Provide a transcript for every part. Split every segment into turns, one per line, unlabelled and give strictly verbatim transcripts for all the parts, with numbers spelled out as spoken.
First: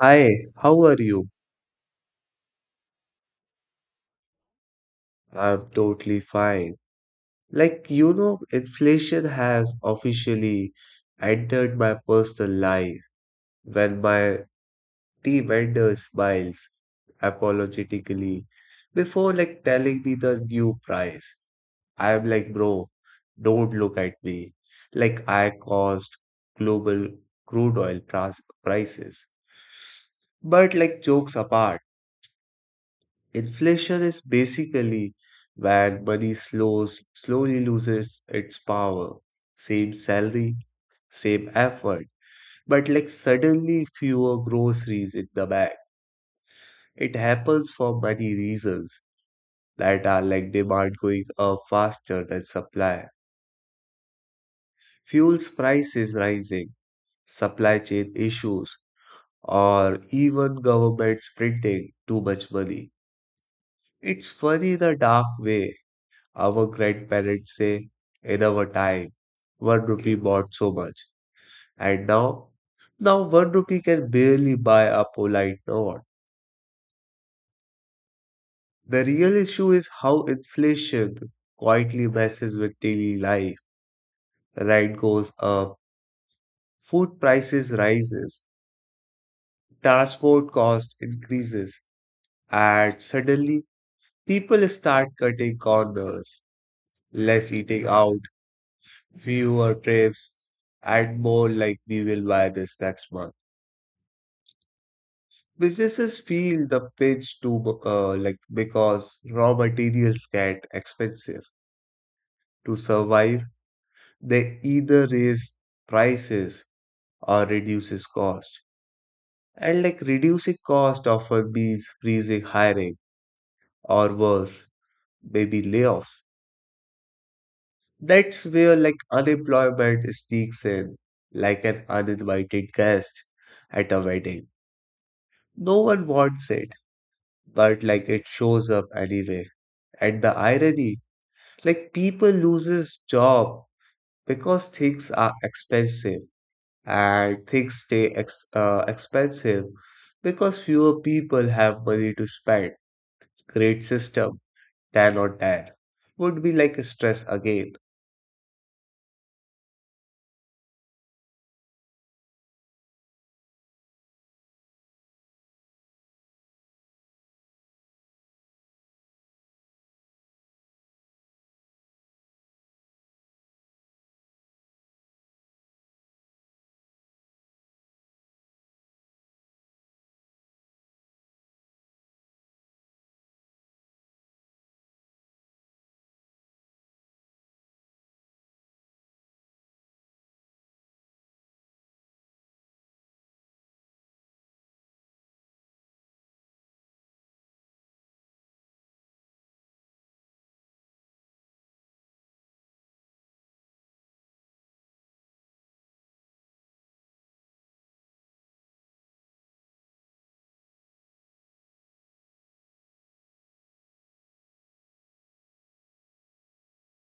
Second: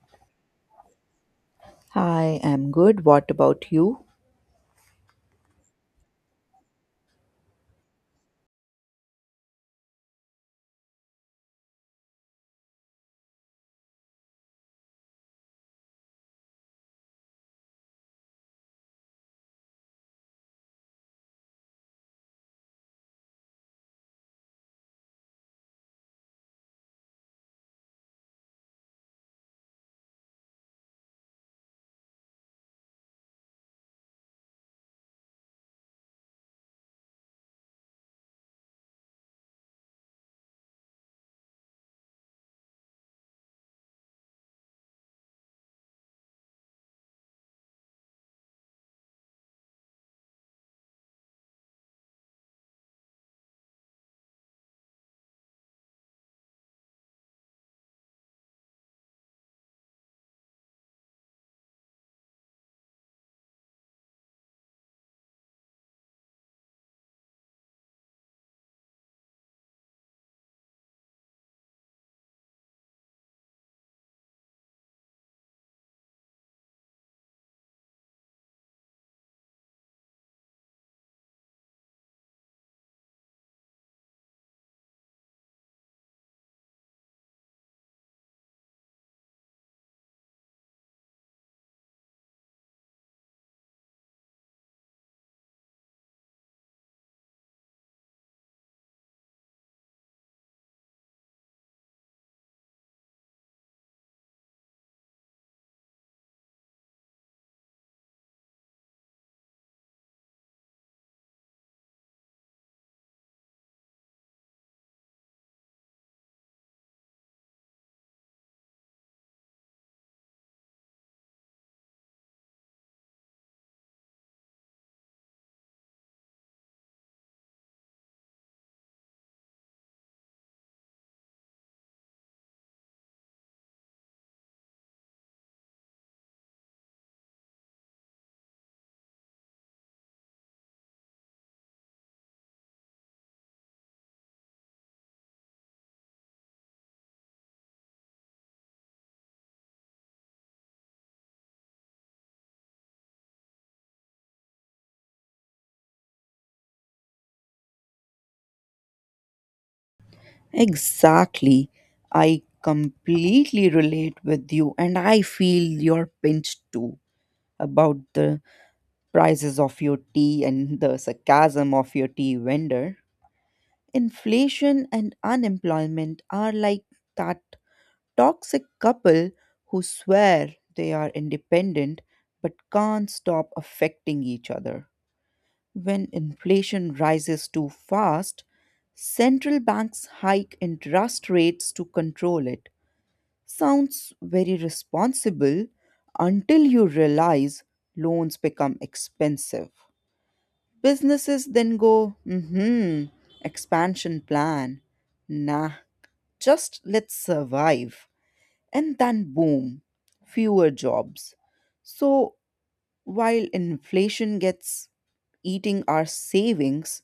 Hi, how are you?
I am good. What about you?
I'm totally fine. Like, you know, inflation has officially entered my personal life when my tea vendor smiles apologetically before like telling me the new price. I'm like, bro, don't look at me. Like, I caused global crude oil pras- prices. But like, jokes apart. Inflation is basically when money slows, slowly loses its power. Same salary, same effort, but like suddenly fewer groceries in the bag. It happens for many reasons that are like demand going up faster than supply, fuels prices rising, supply chain issues, or even governments printing too much money. It's funny in a dark way. Our grandparents say, in our time, one rupee bought so much. And now, now one rupee can barely buy a polite nod. The real issue is how inflation quietly messes with daily life. Rent goes up, food prices rises, transport cost increases, and suddenly people start cutting corners, less eating out, fewer trips, and more like we will buy this next month. Businesses feel the pinch too, bu- uh, like because raw materials get expensive. To survive, they either raise prices or reduces cost. And like reducing cost often means freezing hiring or worse, maybe layoffs. That's where like unemployment sneaks in, like an uninvited guest at a wedding. No one wants it, but like it shows up anyway. And the irony, like people loses job because things are expensive and things stay ex- uh, expensive because fewer people have money to spend. Great system than or that would be like a stress again.
Exactly. I completely relate with you, and I feel your pinch too about the prices of your tea and the sarcasm of your tea vendor. Inflation and unemployment are like that toxic couple who swear they are independent but can't stop affecting each other. When inflation rises too fast, central banks hike interest rates to control it. Sounds very responsible until you realize loans become expensive. Businesses then go, hmm, expansion plan. Nah, just let's survive. And then boom, fewer jobs. So while inflation gets eating our savings,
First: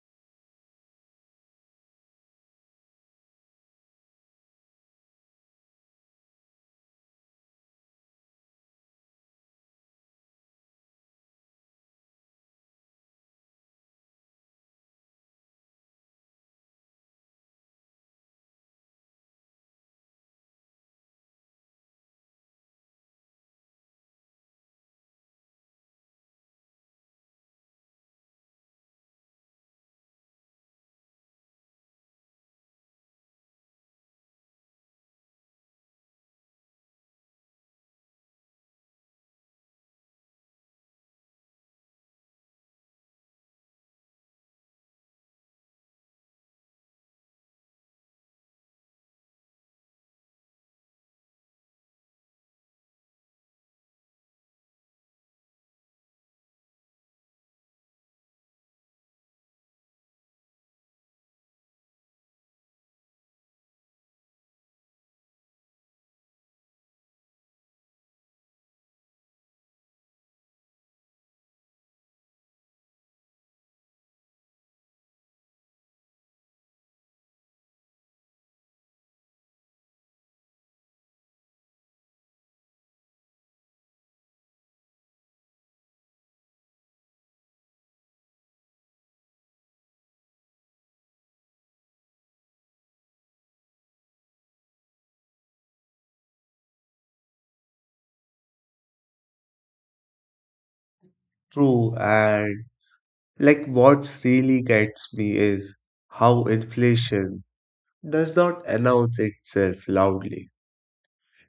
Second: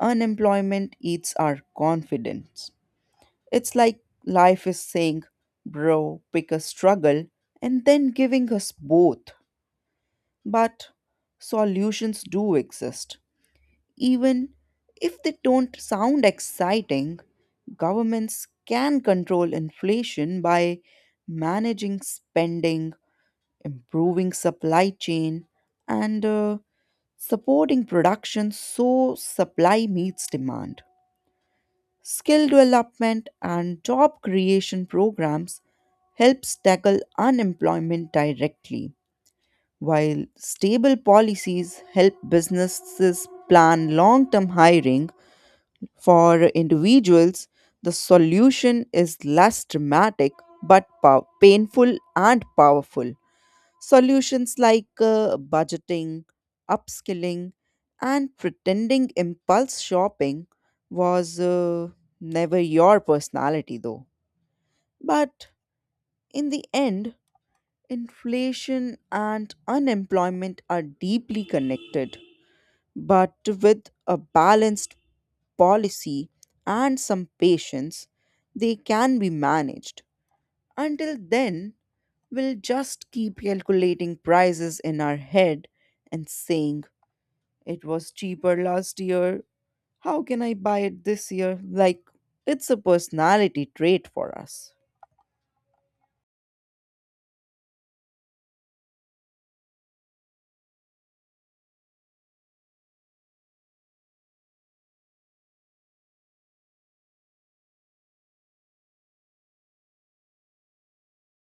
unemployment eats our confidence. It's like life is saying, bro, pick a struggle, and then giving us both. But solutions do exist. Even if they don't sound exciting, governments can control inflation by managing spending, improving supply chain, and uh, supporting production so supply meets demand. Skill development and job creation programs helps tackle unemployment directly, while stable policies help businesses plan long-term hiring for individuals. The solution is less dramatic but pow- painful and powerful. Solutions like uh, budgeting, upskilling, and pretending impulse shopping was uh, never your personality, though. But in the end, inflation and unemployment are deeply connected. But with a balanced policy and some patience, they can be managed. Until then, we'll just keep calculating prices in our head and saying, it was cheaper last year. How can I buy it this year? Like, it's a personality trait for us.
True, and like what's really gets me is how inflation does not announce itself loudly,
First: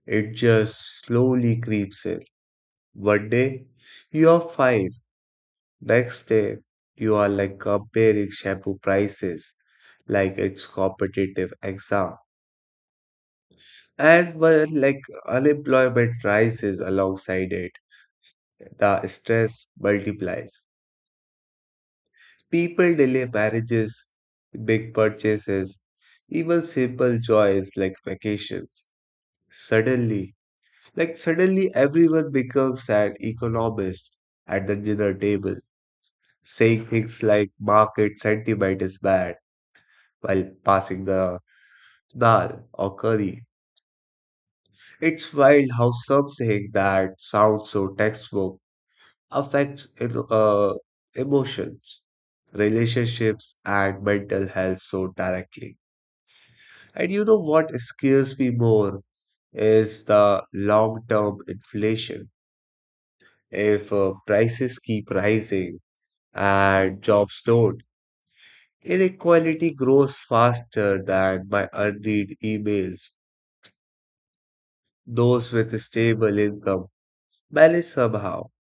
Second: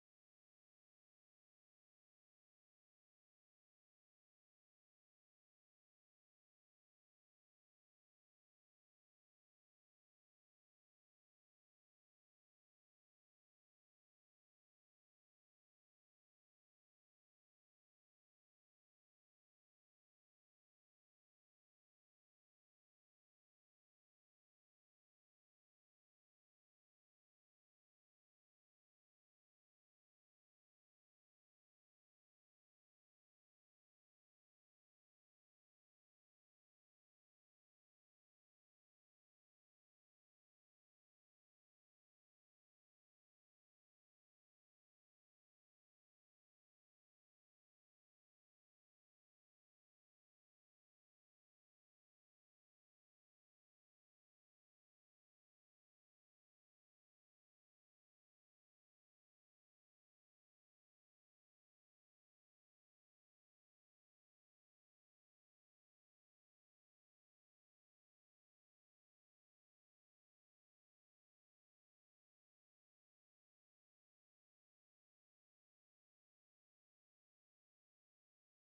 it just slowly creeps in. One day you are fine. Next day, you are like comparing shampoo prices like it's competitive exam. And when like unemployment rises alongside it, the stress multiplies. People delay marriages, big purchases, even simple joys like vacations. Suddenly, like suddenly everyone becomes an economist at the dinner table, saying things like market sentiment is bad while passing the dal, or curry. It's wild how something that sounds so textbook affects emo- uh, emotions, relationships, and mental health so directly. And you know what scares me more is the long-term inflation. If uh, prices keep rising and jobs don't, inequality grows faster than my unread emails. Those with stable income manage somehow,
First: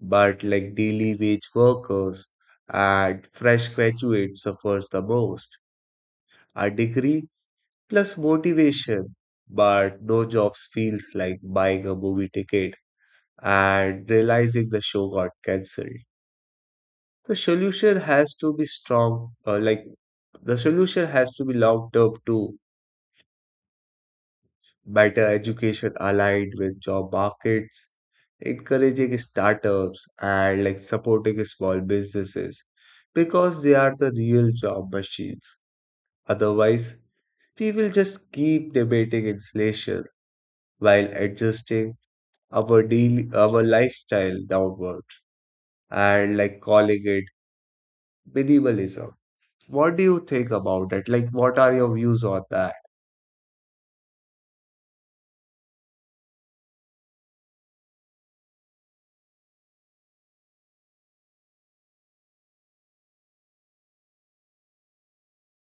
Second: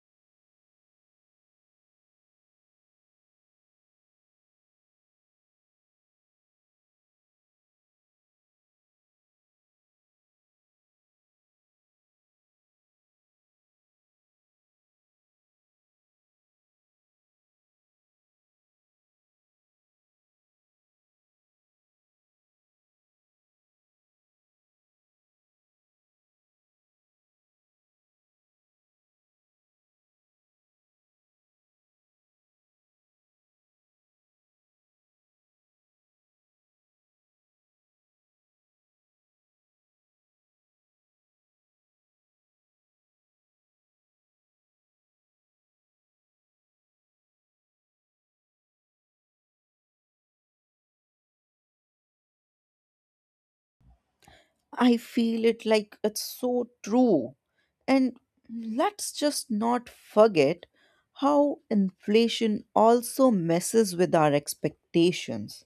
but like daily wage workers and fresh graduates suffers the most. A degree plus motivation, but no jobs feels like buying a movie ticket and realizing the show got cancelled. The solution has to be strong, uh, like the solution has to be long term too, better education aligned with job markets, encouraging startups and like supporting small businesses because they are the real job machines. Otherwise, we will just keep debating inflation while adjusting our daily our lifestyle downward and like calling it minimalism. What do you think about it? Like, what are your views on that?
I feel it like it's so true. And let's just not forget how inflation also messes with our expectations.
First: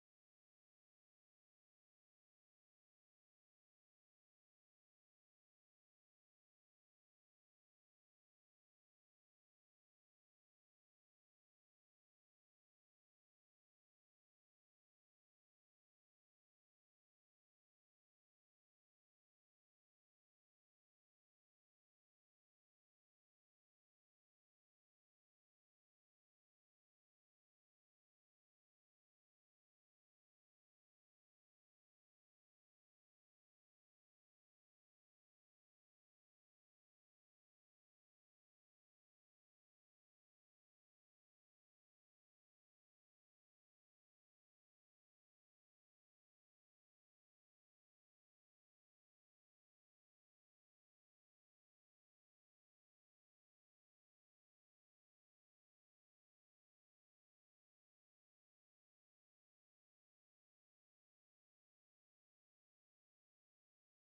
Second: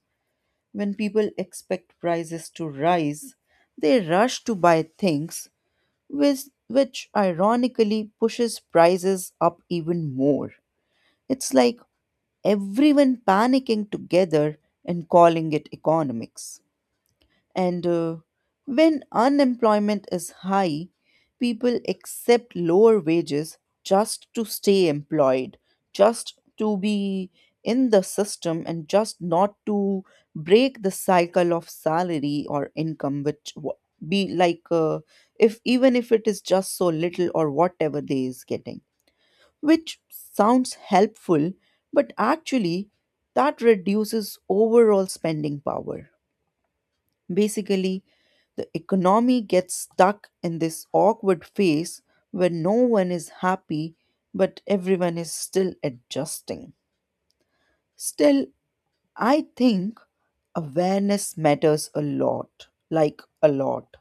When people expect prices to rise, they rush to buy things, which, which ironically pushes prices up even more. It's like everyone panicking together and calling it economics. And uh, when unemployment is high, people accept lower wages just to stay employed, just to be in the system, and just not to break the cycle of salary or income, which wa- be like uh, if even if it is just so little or whatever they is getting, which sounds helpful, but actually that reduces overall spending power. Basically, the economy gets stuck in this awkward phase where no one is happy but everyone is still adjusting. Still, I think awareness matters a lot, like a lot.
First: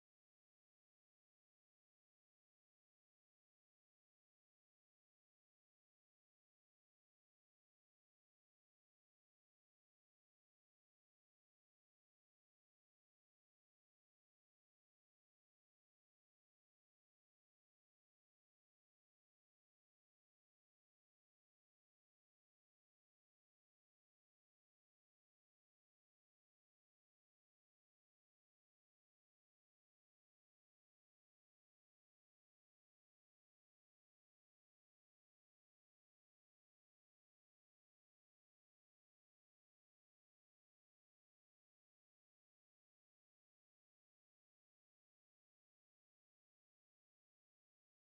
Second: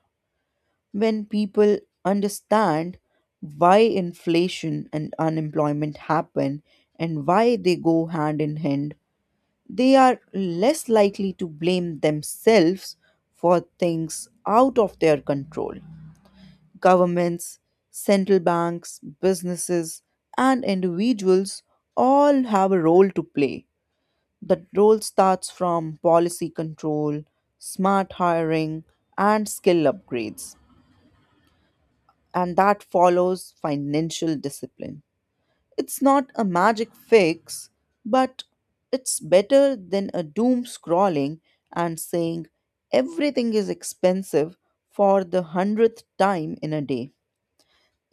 When people understand why inflation and unemployment happen and why they go hand in hand, they are less likely to blame themselves for things out of their control. Governments, central banks, businesses, and individuals all have a role to play. That role starts from policy control, smart hiring, and skill upgrades, and that follows financial discipline. It's not a magic fix, but it's better than a doom scrolling and saying everything is expensive for the hundredth time in a day.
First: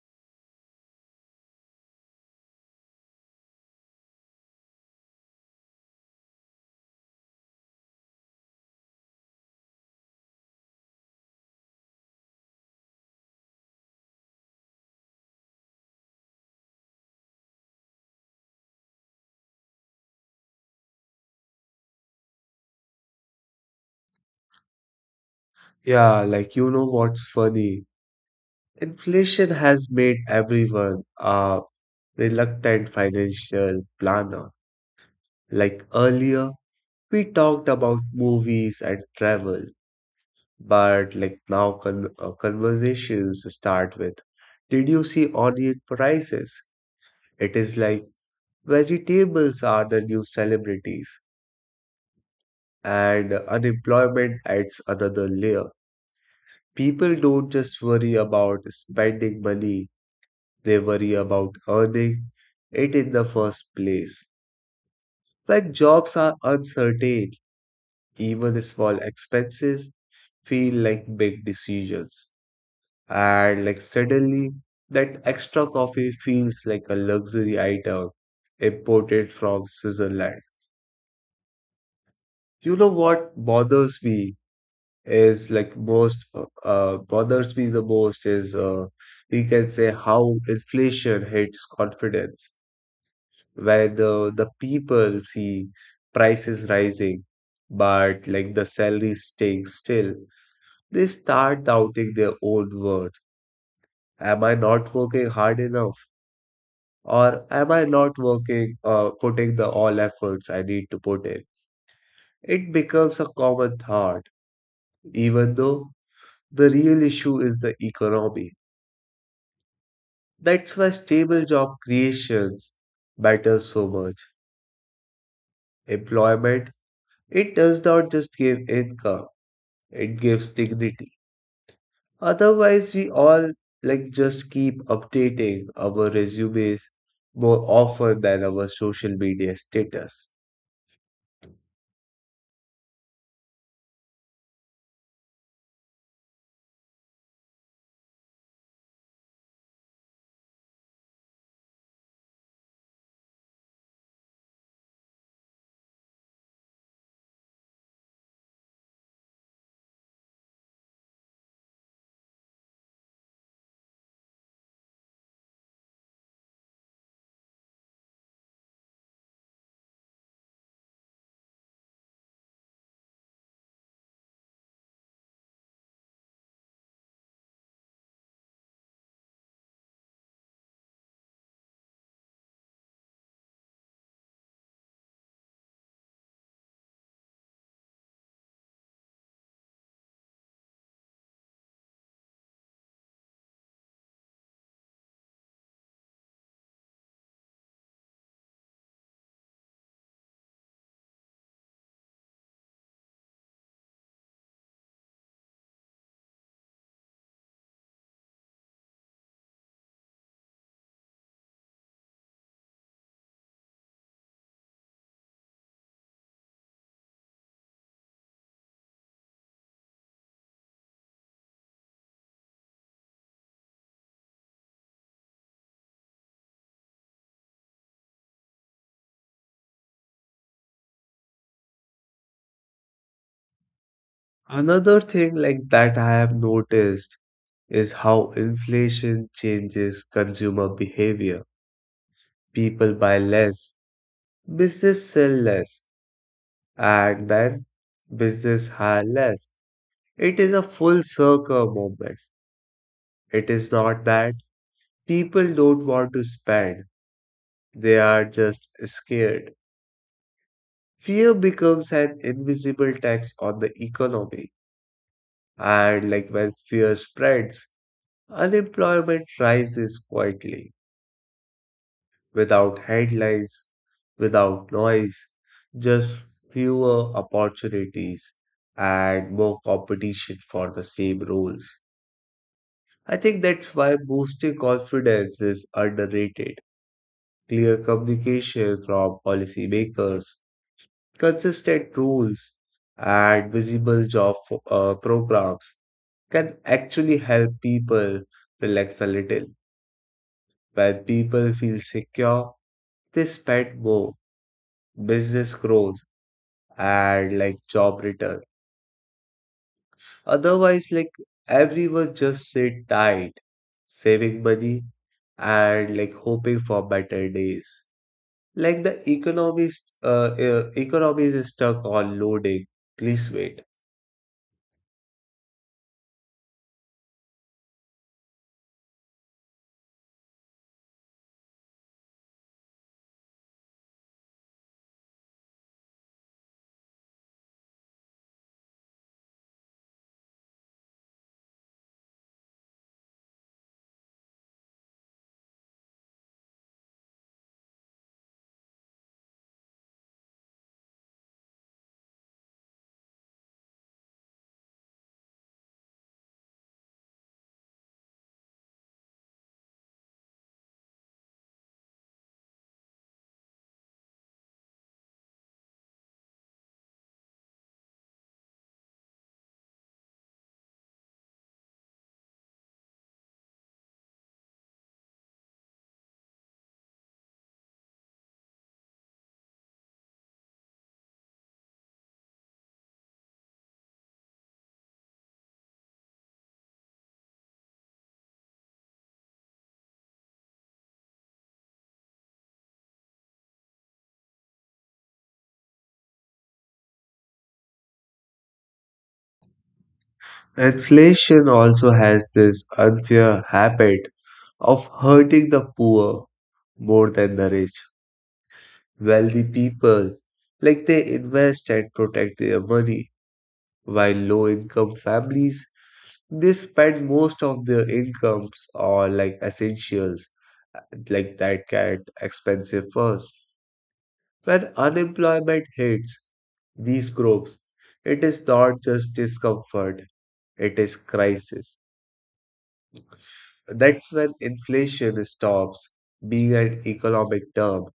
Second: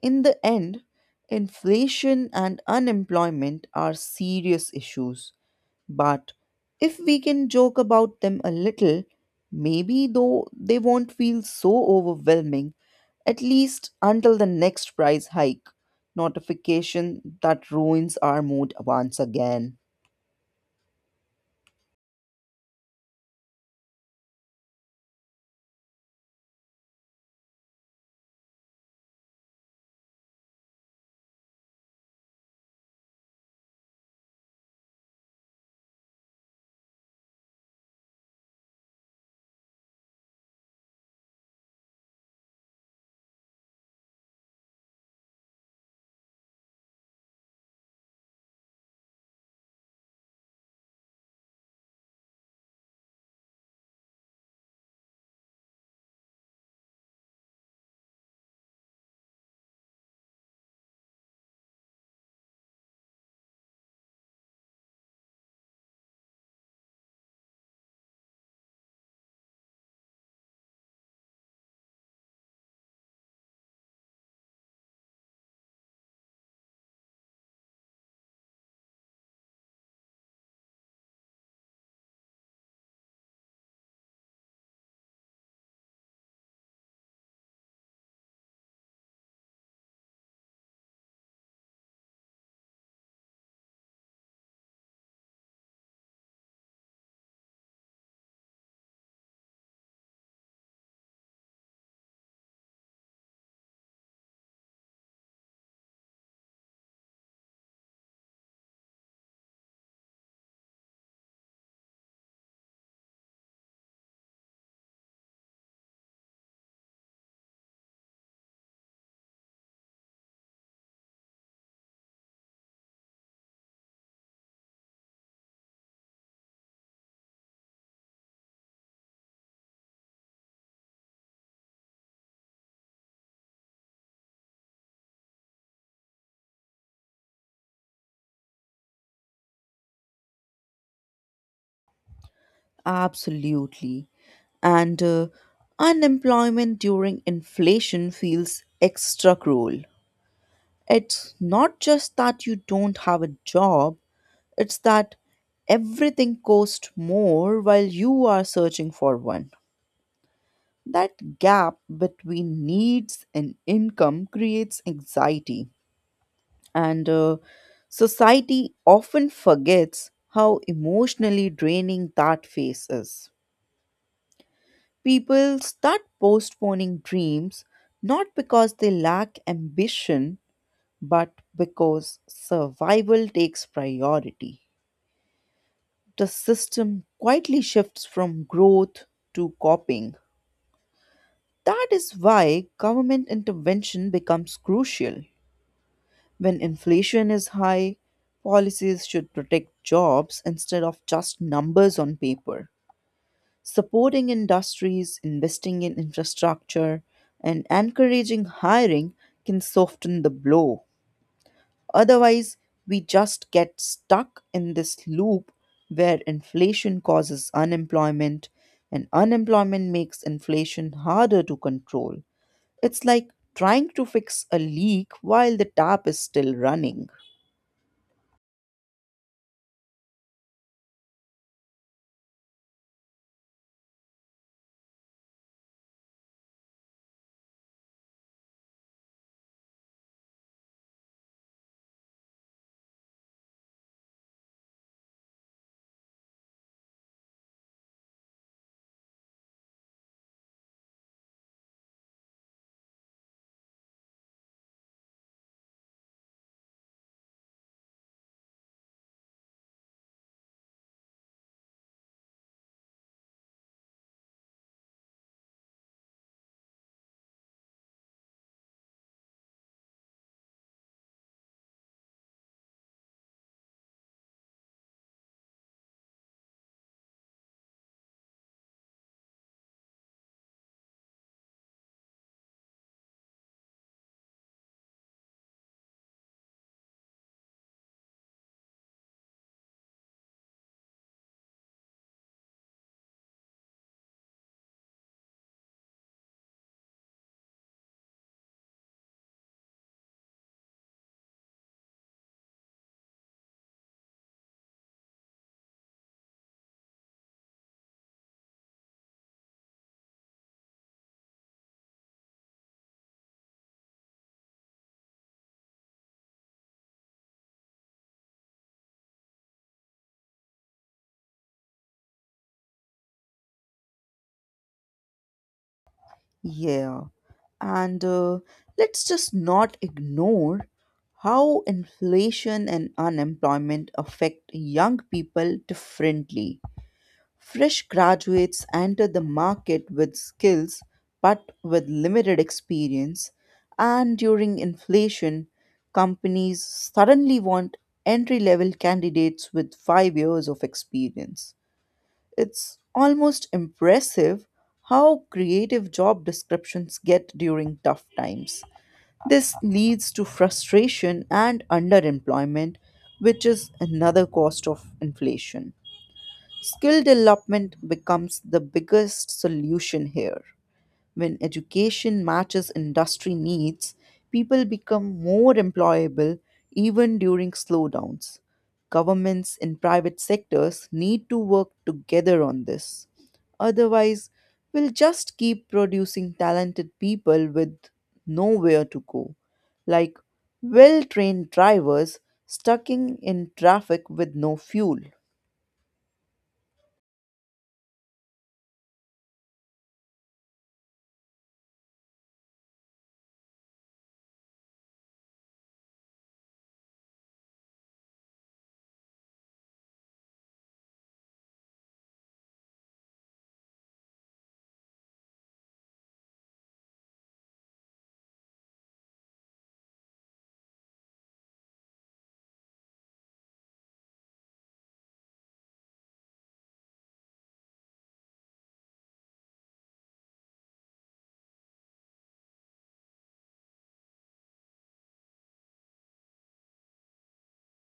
In the end, inflation and unemployment are serious issues, but if we can joke about them a little, maybe though they won't feel so overwhelming, at least until the next price hike notification that ruins our mood once again.
Yeah, like you know what's funny? Inflation has made everyone a reluctant financial planner. Like earlier, we talked about movies and travel, but like now con uh, conversations start with, did you see onion prices? It is like vegetables are the new celebrities, and unemployment adds another layer. People don't just worry about spending money, they worry about earning it in the first place. When jobs are uncertain, even small expenses feel like big decisions. And like suddenly, that extra coffee feels like a luxury item imported from Switzerland. You know what bothers me is like most uh, uh, Bothers me the most is uh, we can say how inflation hits confidence. Where the the people see prices rising, but like the salary staying still, they start doubting their own worth. Am I not working hard enough? Or am I not working, uh, putting the all efforts I need to put in? It becomes a common thought, even though the real issue is the economy. That's why stable job creations matters so much. Employment, it does not just give income, it gives dignity. Otherwise, we all like just keep updating our resumes more often than our social media status.
Absolutely. And uh, unemployment during inflation feels extra cruel. It's not just that you don't have a job, it's that everything costs more while you are searching for one. That gap between needs and income creates anxiety, and uh, society often forgets how emotionally draining that phase is. People start postponing dreams not because they lack ambition but because survival takes priority. The system quietly shifts from growth to copying. That is why government intervention becomes crucial. When inflation is high, policies should protect jobs instead of just numbers on paper. Supporting industries, investing in infrastructure, and encouraging hiring can soften the blow. Otherwise, we just get stuck in this loop where inflation causes unemployment and unemployment makes inflation harder to control. It's like trying to fix a leak while the tap is still running.
Another thing like that I have noticed is how inflation changes consumer behavior. People buy less, business sell less, and then business hire less. It is a full circle moment. It is not that people don't want to spend, they are just scared. Fear becomes an invisible tax on the economy. And like when fear spreads, unemployment rises quietly, without headlines, without noise, just fewer opportunities and more competition for the same roles. I think that's why boosting confidence is underrated. Clear communication from policymakers, consistent rules, and visible job fo- uh, programs can actually help people relax a little. When people feel secure, they spend more, business grows, and like job return. Otherwise, like everyone just sit tight, saving money and like hoping for better days. Like the economy, is- uh, uh, economy is stuck on loading. Please wait.
Yeah, and uh, let's just not ignore how inflation and unemployment affect young people differently. Fresh graduates enter the market with skills but with limited experience, and during inflation, companies suddenly want entry level candidates with five years of experience. It's almost impressive how creative job descriptions get during tough times. This leads to frustration and underemployment, which is another cost of inflation. Skill development becomes the biggest solution here. When education matches industry needs, people become more employable even during slowdowns. Governments and private sectors need to work together on this. Otherwise, we'll just keep producing talented people with nowhere to go, like well trained drivers stuck in in traffic with no fuel.
Inflation also has this unfair habit of hurting the poor more than the rich. Wealthy people, like they invest and protect their money, while low income families, they spend most of their incomes on like essentials, like that cat expensive first. When unemployment hits these groups, it is not just discomfort, it is crisis. That's when inflation stops being an economic term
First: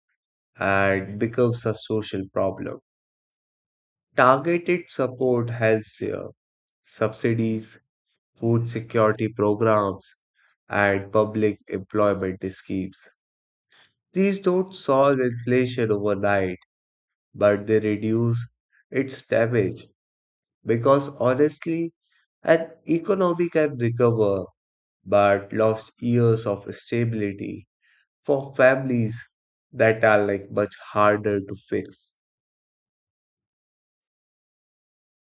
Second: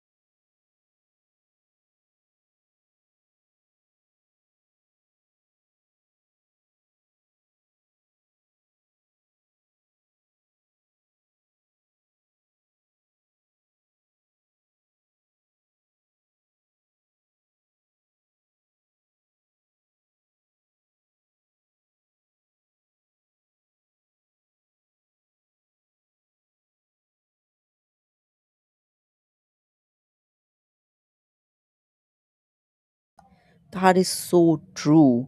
and becomes a social problem. Targeted support helps here. Subsidies, food security programs, and public employment schemes. These don't solve inflation overnight, but they reduce its damage because honestly, an economy can recover but lost years of stability for families that are like much harder to fix.
That is so true.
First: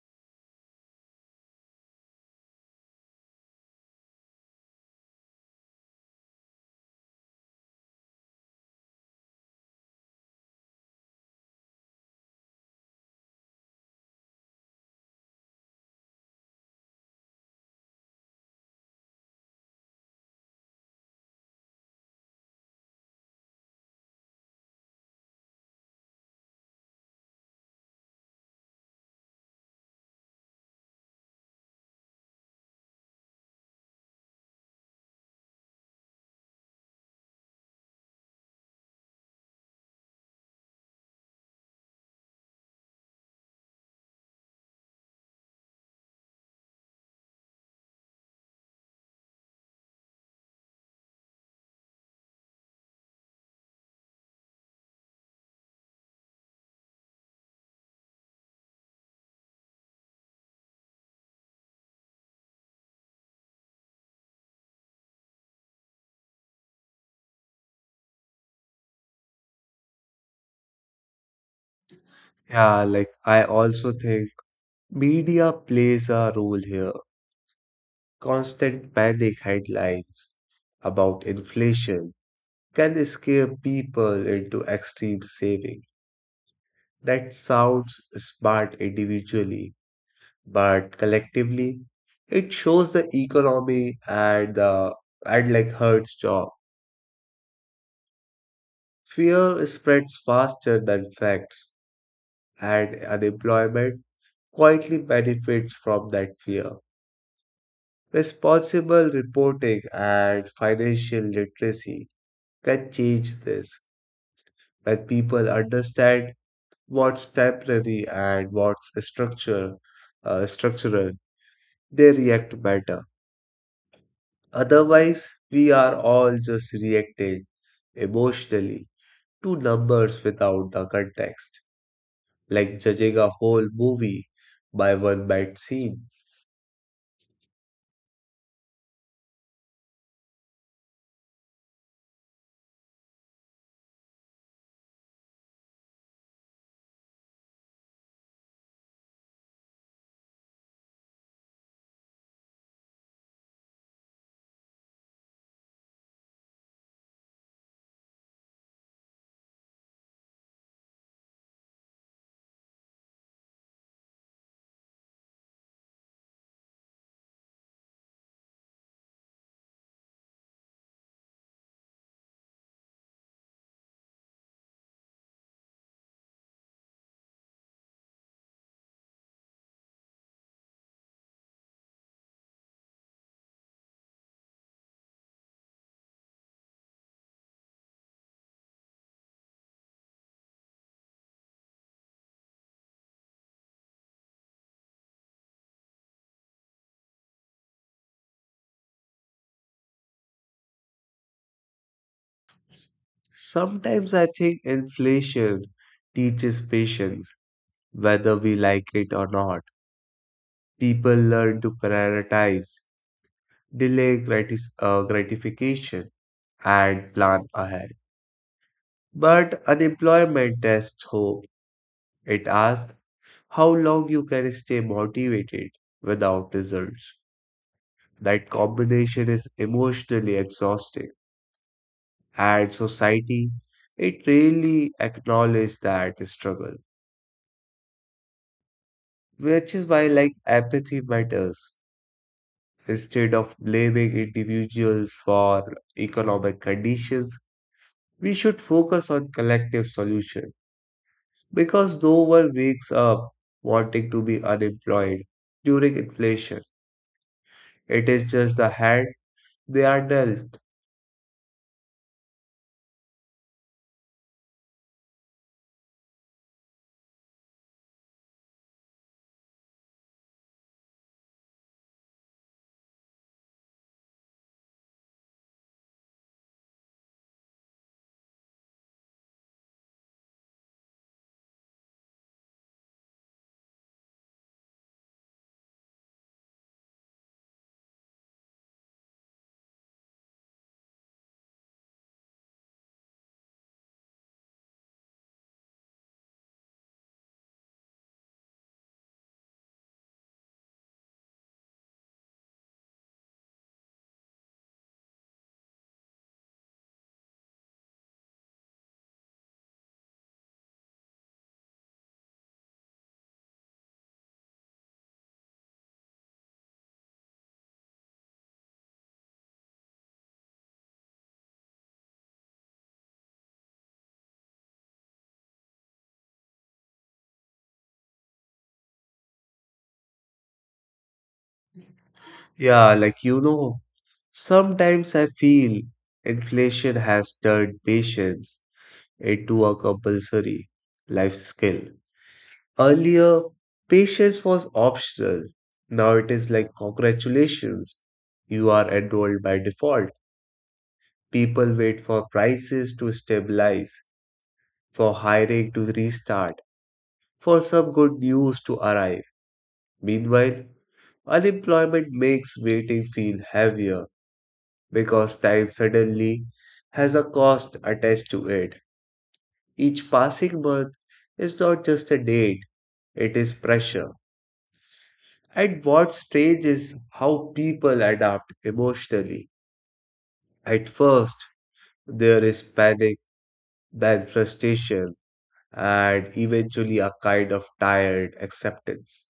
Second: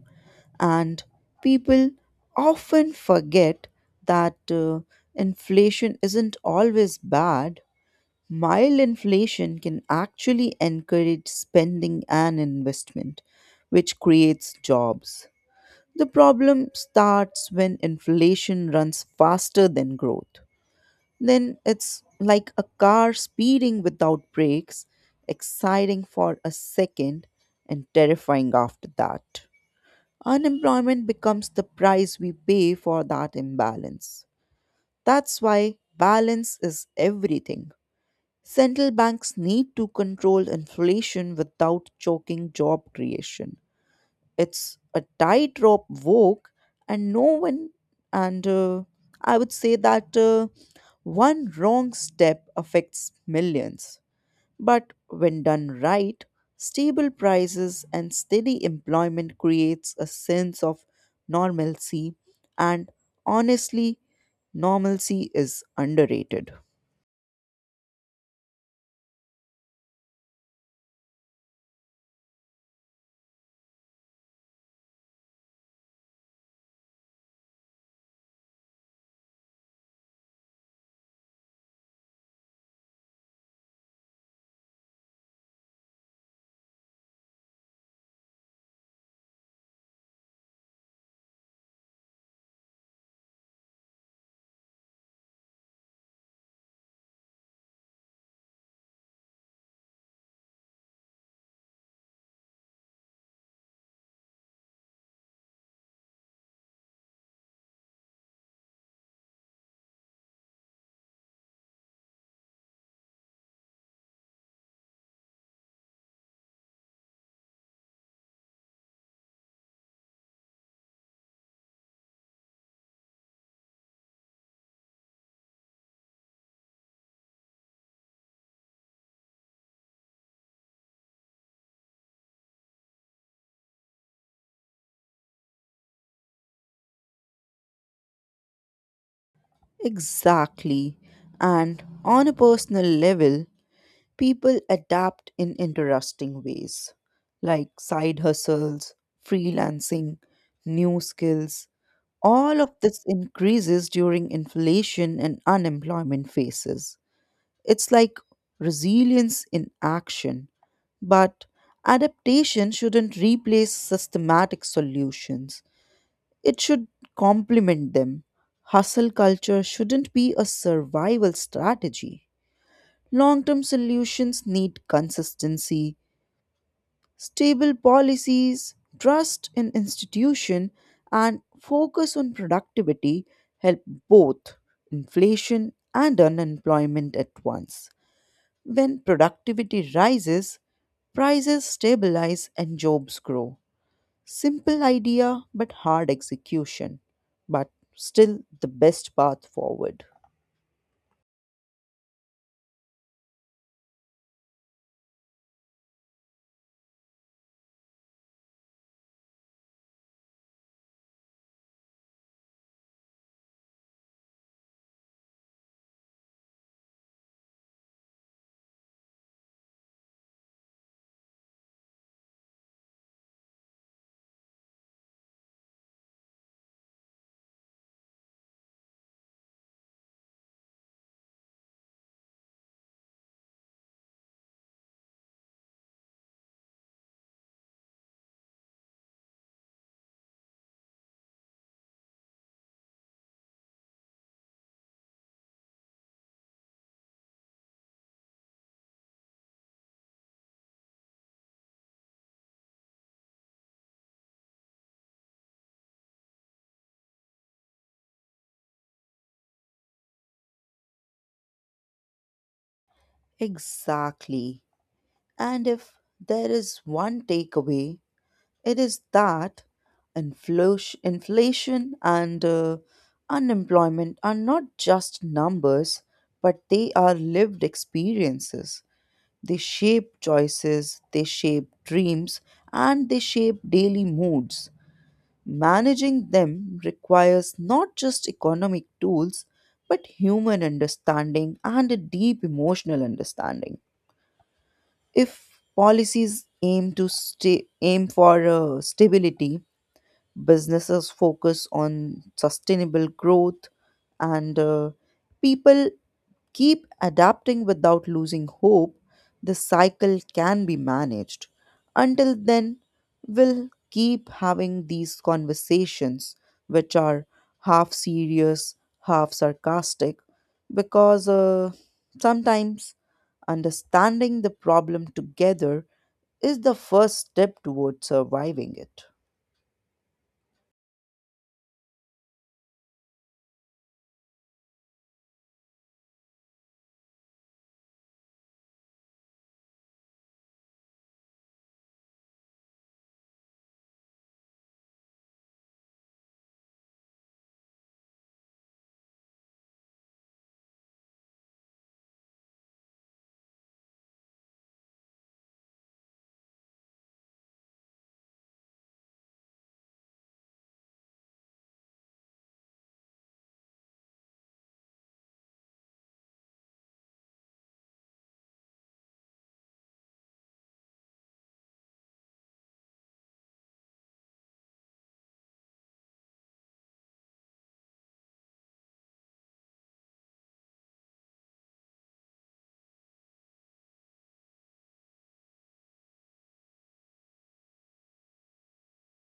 And people often forget that uh, inflation isn't always bad. Mild inflation can actually encourage spending and investment, which creates jobs. The problem starts when inflation runs faster than growth. Then it's like a car speeding without brakes, exciting for a second and terrifying after that. Unemployment becomes the price we pay for that imbalance. That's why balance is everything. Central banks need to control inflation without choking job creation. It's a tightrope walk, and no one, and uh, I would say that uh, one wrong step affects millions. But when done right, stable prices and steady employment creates a sense of normalcy and honestly, normalcy is underrated.
Yeah, like I also think media plays a role here. Constant panic headlines about inflation can scare people into extreme saving. That sounds smart individually, but collectively, it shows the economy and the and like hurts job. Fear spreads faster than facts, and unemployment quietly benefits from that fear. Responsible reporting and financial literacy can change this. When people understand what's temporary and what's structure, uh, structural, they react better. Otherwise, we are all just reacting emotionally to numbers without the context, like judging a whole movie by one bad scene.
Exactly. And on a personal level, people adapt in interesting ways, like side hustles, freelancing, new skills. All of this increases during inflation and unemployment phases. It's like resilience in action. But adaptation shouldn't replace systematic solutions, it should complement them. Hustle culture shouldn't be a survival strategy. Long term solutions need consistency, stable policies, trust in institution, and focus on productivity help both inflation and unemployment at once. When productivity rises, prices stabilize and jobs grow. Simple idea, but hard execution, but still the best path forward.
Sometimes I think inflation teaches patience, whether we like it or not. People learn to prioritize, delay gratis- uh, gratification, and plan ahead. But unemployment tests hope. It asks how long you can stay motivated without results. That combination is emotionally exhausting, and society it really acknowledges that struggle. Which is why, like, apathy matters. Instead of blaming individuals for economic conditions, we should focus on collective solution because no one wakes up wanting to be unemployed during inflation. It is just the hand they are dealt.
Exactly. And if there is one takeaway, it is that inflo- inflation and uh, unemployment are not just numbers, but they are lived experiences. They shape choices, they shape dreams, and they shape daily moods. Managing them requires not just economic tools, but human understanding and a deep emotional understanding. If policies aim to stay, aim for uh, stability, businesses focus on sustainable growth and uh, people keep adapting without losing hope, the cycle can be managed. Until then, we'll keep having these conversations, which are half serious, half sarcastic, because uh, sometimes understanding the problem together is the first step towards surviving it.
Yeah, like you know, sometimes I feel inflation has turned patience into a compulsory life skill. Earlier, patience was optional. Now it is like, congratulations, you are enrolled by default. People wait for prices to stabilize, for hiring to restart, for some good news to arrive. Meanwhile, unemployment makes waiting feel heavier because time suddenly has a cost attached to it. Each passing month is not just a date, it is pressure. At what stage is how people adapt emotionally? At first, there is panic, then frustration, and eventually a kind of tired acceptance.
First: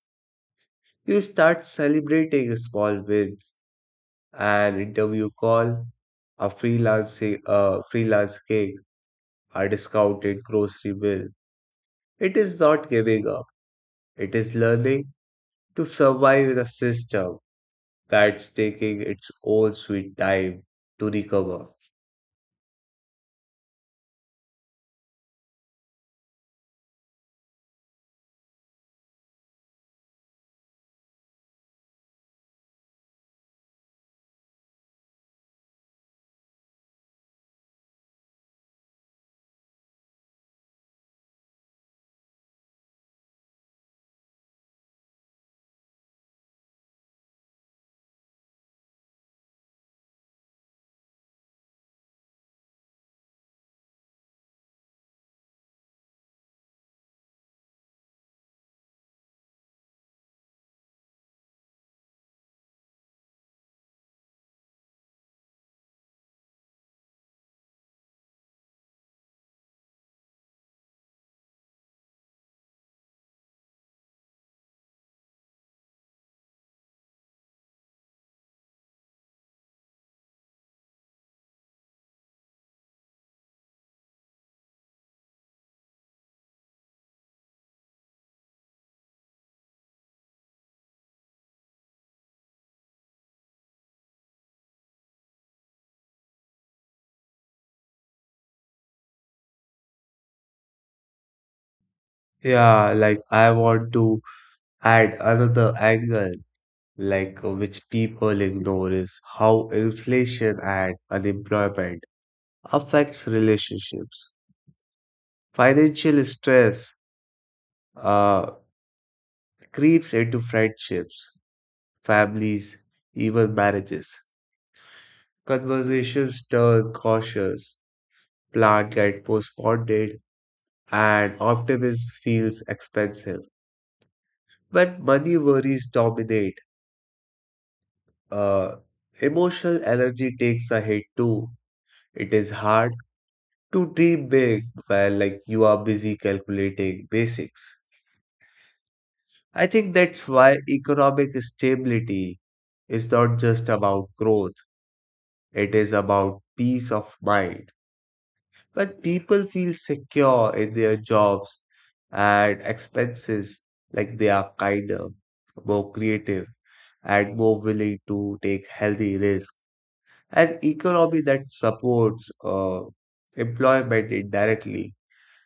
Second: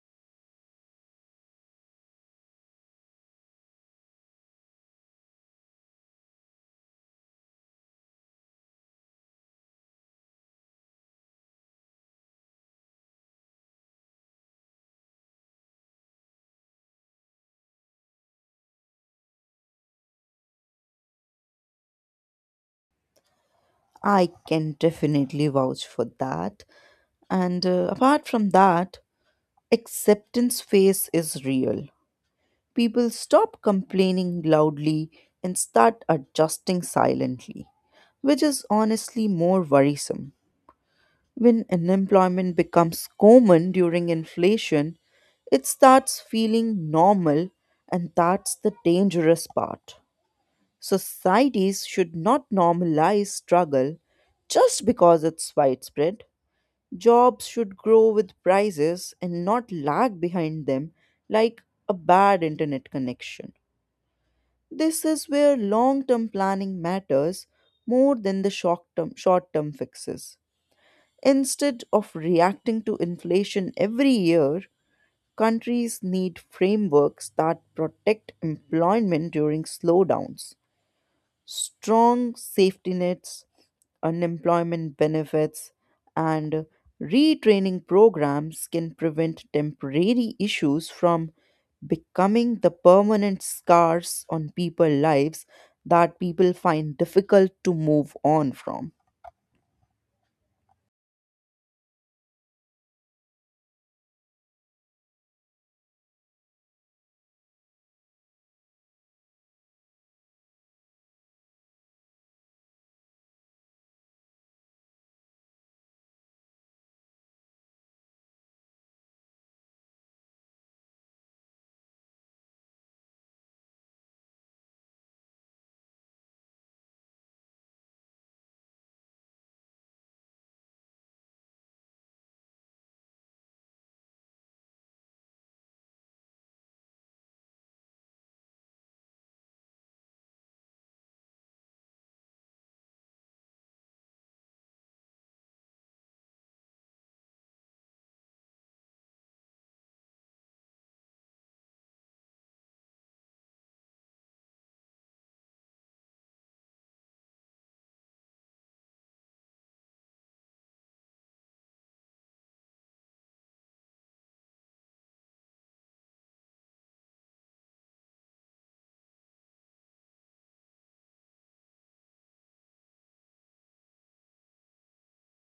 You start celebrating small wins, an interview call, a freelancing, a freelance gig, a discounted grocery bill. It is not giving up. It is learning to survive in a system that's taking its own sweet time to recover.
I can definitely vouch for that. And uh, apart from that, acceptance phase is real. People stop complaining loudly and start adjusting silently, which is honestly more worrisome. When unemployment becomes common during inflation, it starts feeling normal, and that's the dangerous part. Societies should not normalize struggle just because it's widespread. Jobs should grow with prices and not lag behind them like a bad internet connection. This is where long term planning matters more than the short term short term fixes. Instead of reacting to inflation every year, countries need frameworks that protect employment during slowdowns, strong safety nets, unemployment benefits, and retraining programs can prevent temporary issues from becoming the permanent scars on people's lives that people find difficult to move on from.
Yeah, like I want to add another angle, like uh, which people ignore is how inflation and unemployment affects relationships. Financial stress uh, creeps into friendships, families, even marriages. Conversations turn cautious, plans get postponed, and optimism feels expensive. When money worries dominate, Uh, emotional energy takes a hit too. It is hard to dream big while like you are busy calculating basics. I think that's why economic stability is not just about growth, it is about peace of mind. When people feel secure in their jobs and expenses, like they are kinder, more creative, and more willing to take healthy risks. An economy that supports uh, employment indirectly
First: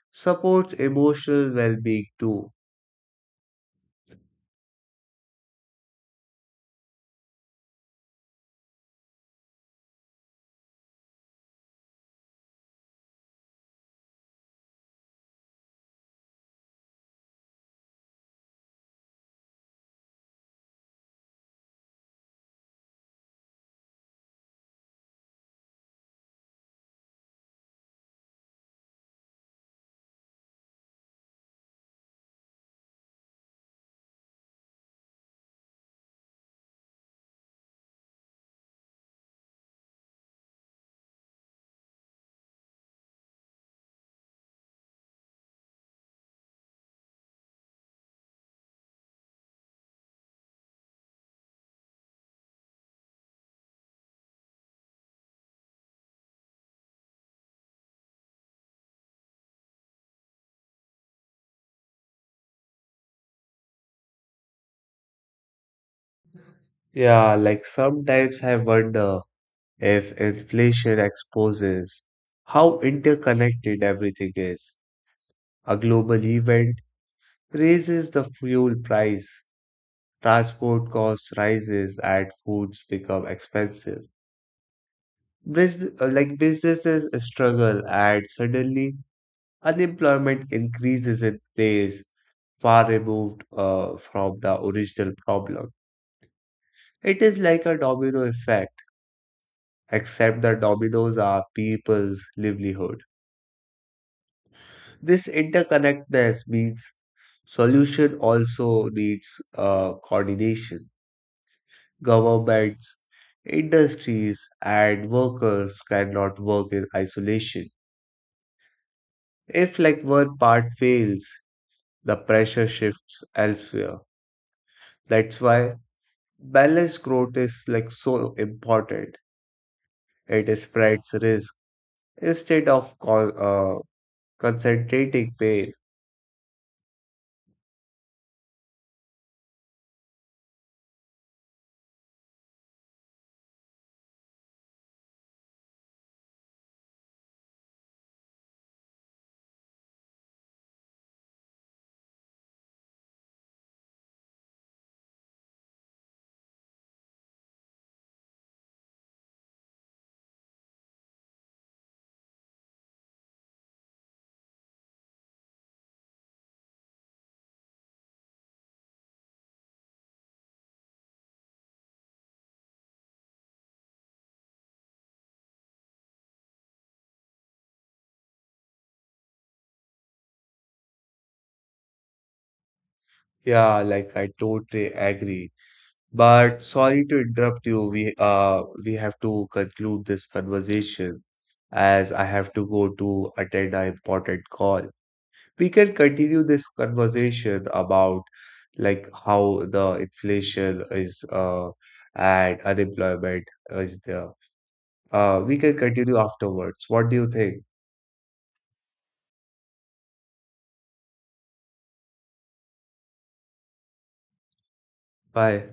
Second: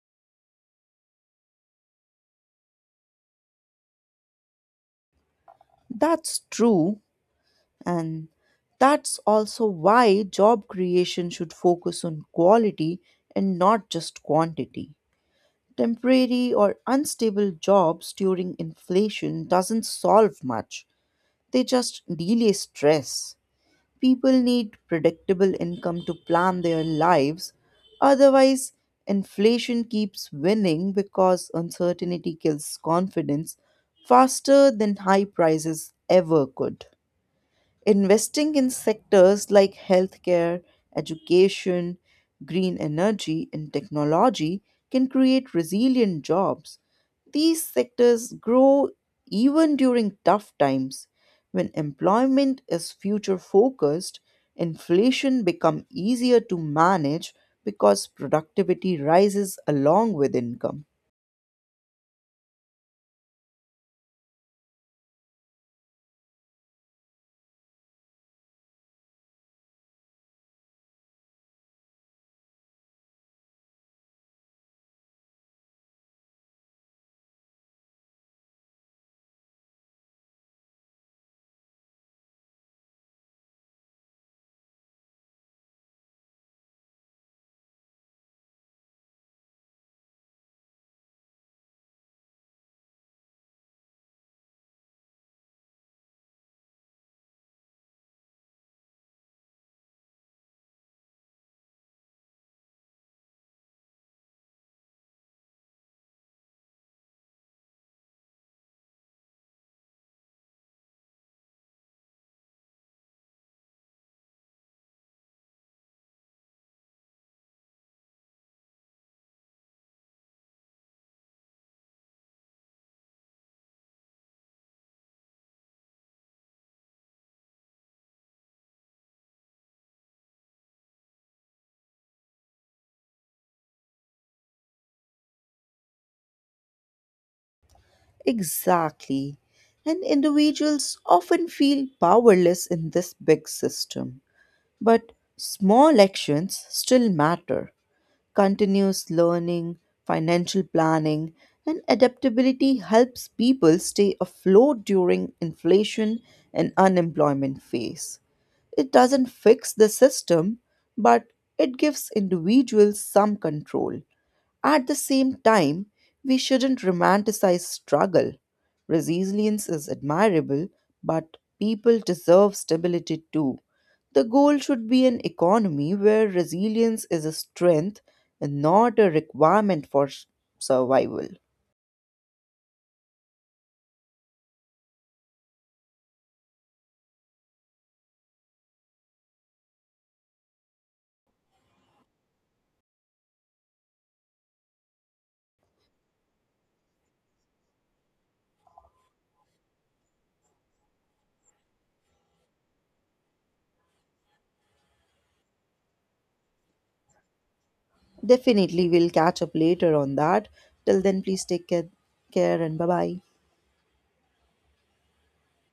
supports emotional well being too.
That's true, and that's also why job creation should focus on quality and not just quantity. Temporary or unstable jobs during inflation doesn't solve much. They just delay stress. People need predictable income to plan their lives. Otherwise, inflation keeps winning because uncertainty kills confidence faster than high prices ever could. Investing in sectors like healthcare, education, green energy, and technology can create resilient jobs. These sectors grow even during tough times. When employment is future focused, inflation becomes easier to manage because productivity rises along with income.
Yeah, like sometimes I wonder if inflation exposes how interconnected everything is. A global event raises the fuel price, transport costs rises, and foods become expensive. Bus- uh, like businesses struggle, and suddenly unemployment increases in place far removed uh, from the original problem. It is like a domino effect, except the dominoes are people's livelihood. This interconnectedness means solution also needs uh, coordination. Governments, industries, and workers cannot work in isolation. If like one part fails, the pressure shifts elsewhere. That's why balanced growth is like so important. It spreads risk instead of co- uh, concentrating pain.
Exactly. And individuals often feel powerless in this big system. But small actions still matter. Continuous learning, financial planning, and adaptability helps people stay afloat during inflation and unemployment phase. It doesn't fix the system, but it gives individuals some control. At the same time, we shouldn't romanticize struggle. Resilience is admirable, but people deserve stability too. The goal should be an economy where resilience is a strength and not a requirement for s- survival.
Yeah, like I totally agree. But sorry to interrupt you. We uh we have to conclude this conversation as I have to go to attend an important call. We can continue this conversation about like how the inflation is uh and unemployment is there. Uh, we can continue afterwards. What do you think?
Definitely, we'll catch up later on that. Till then, please take care, care and bye bye.
Bye.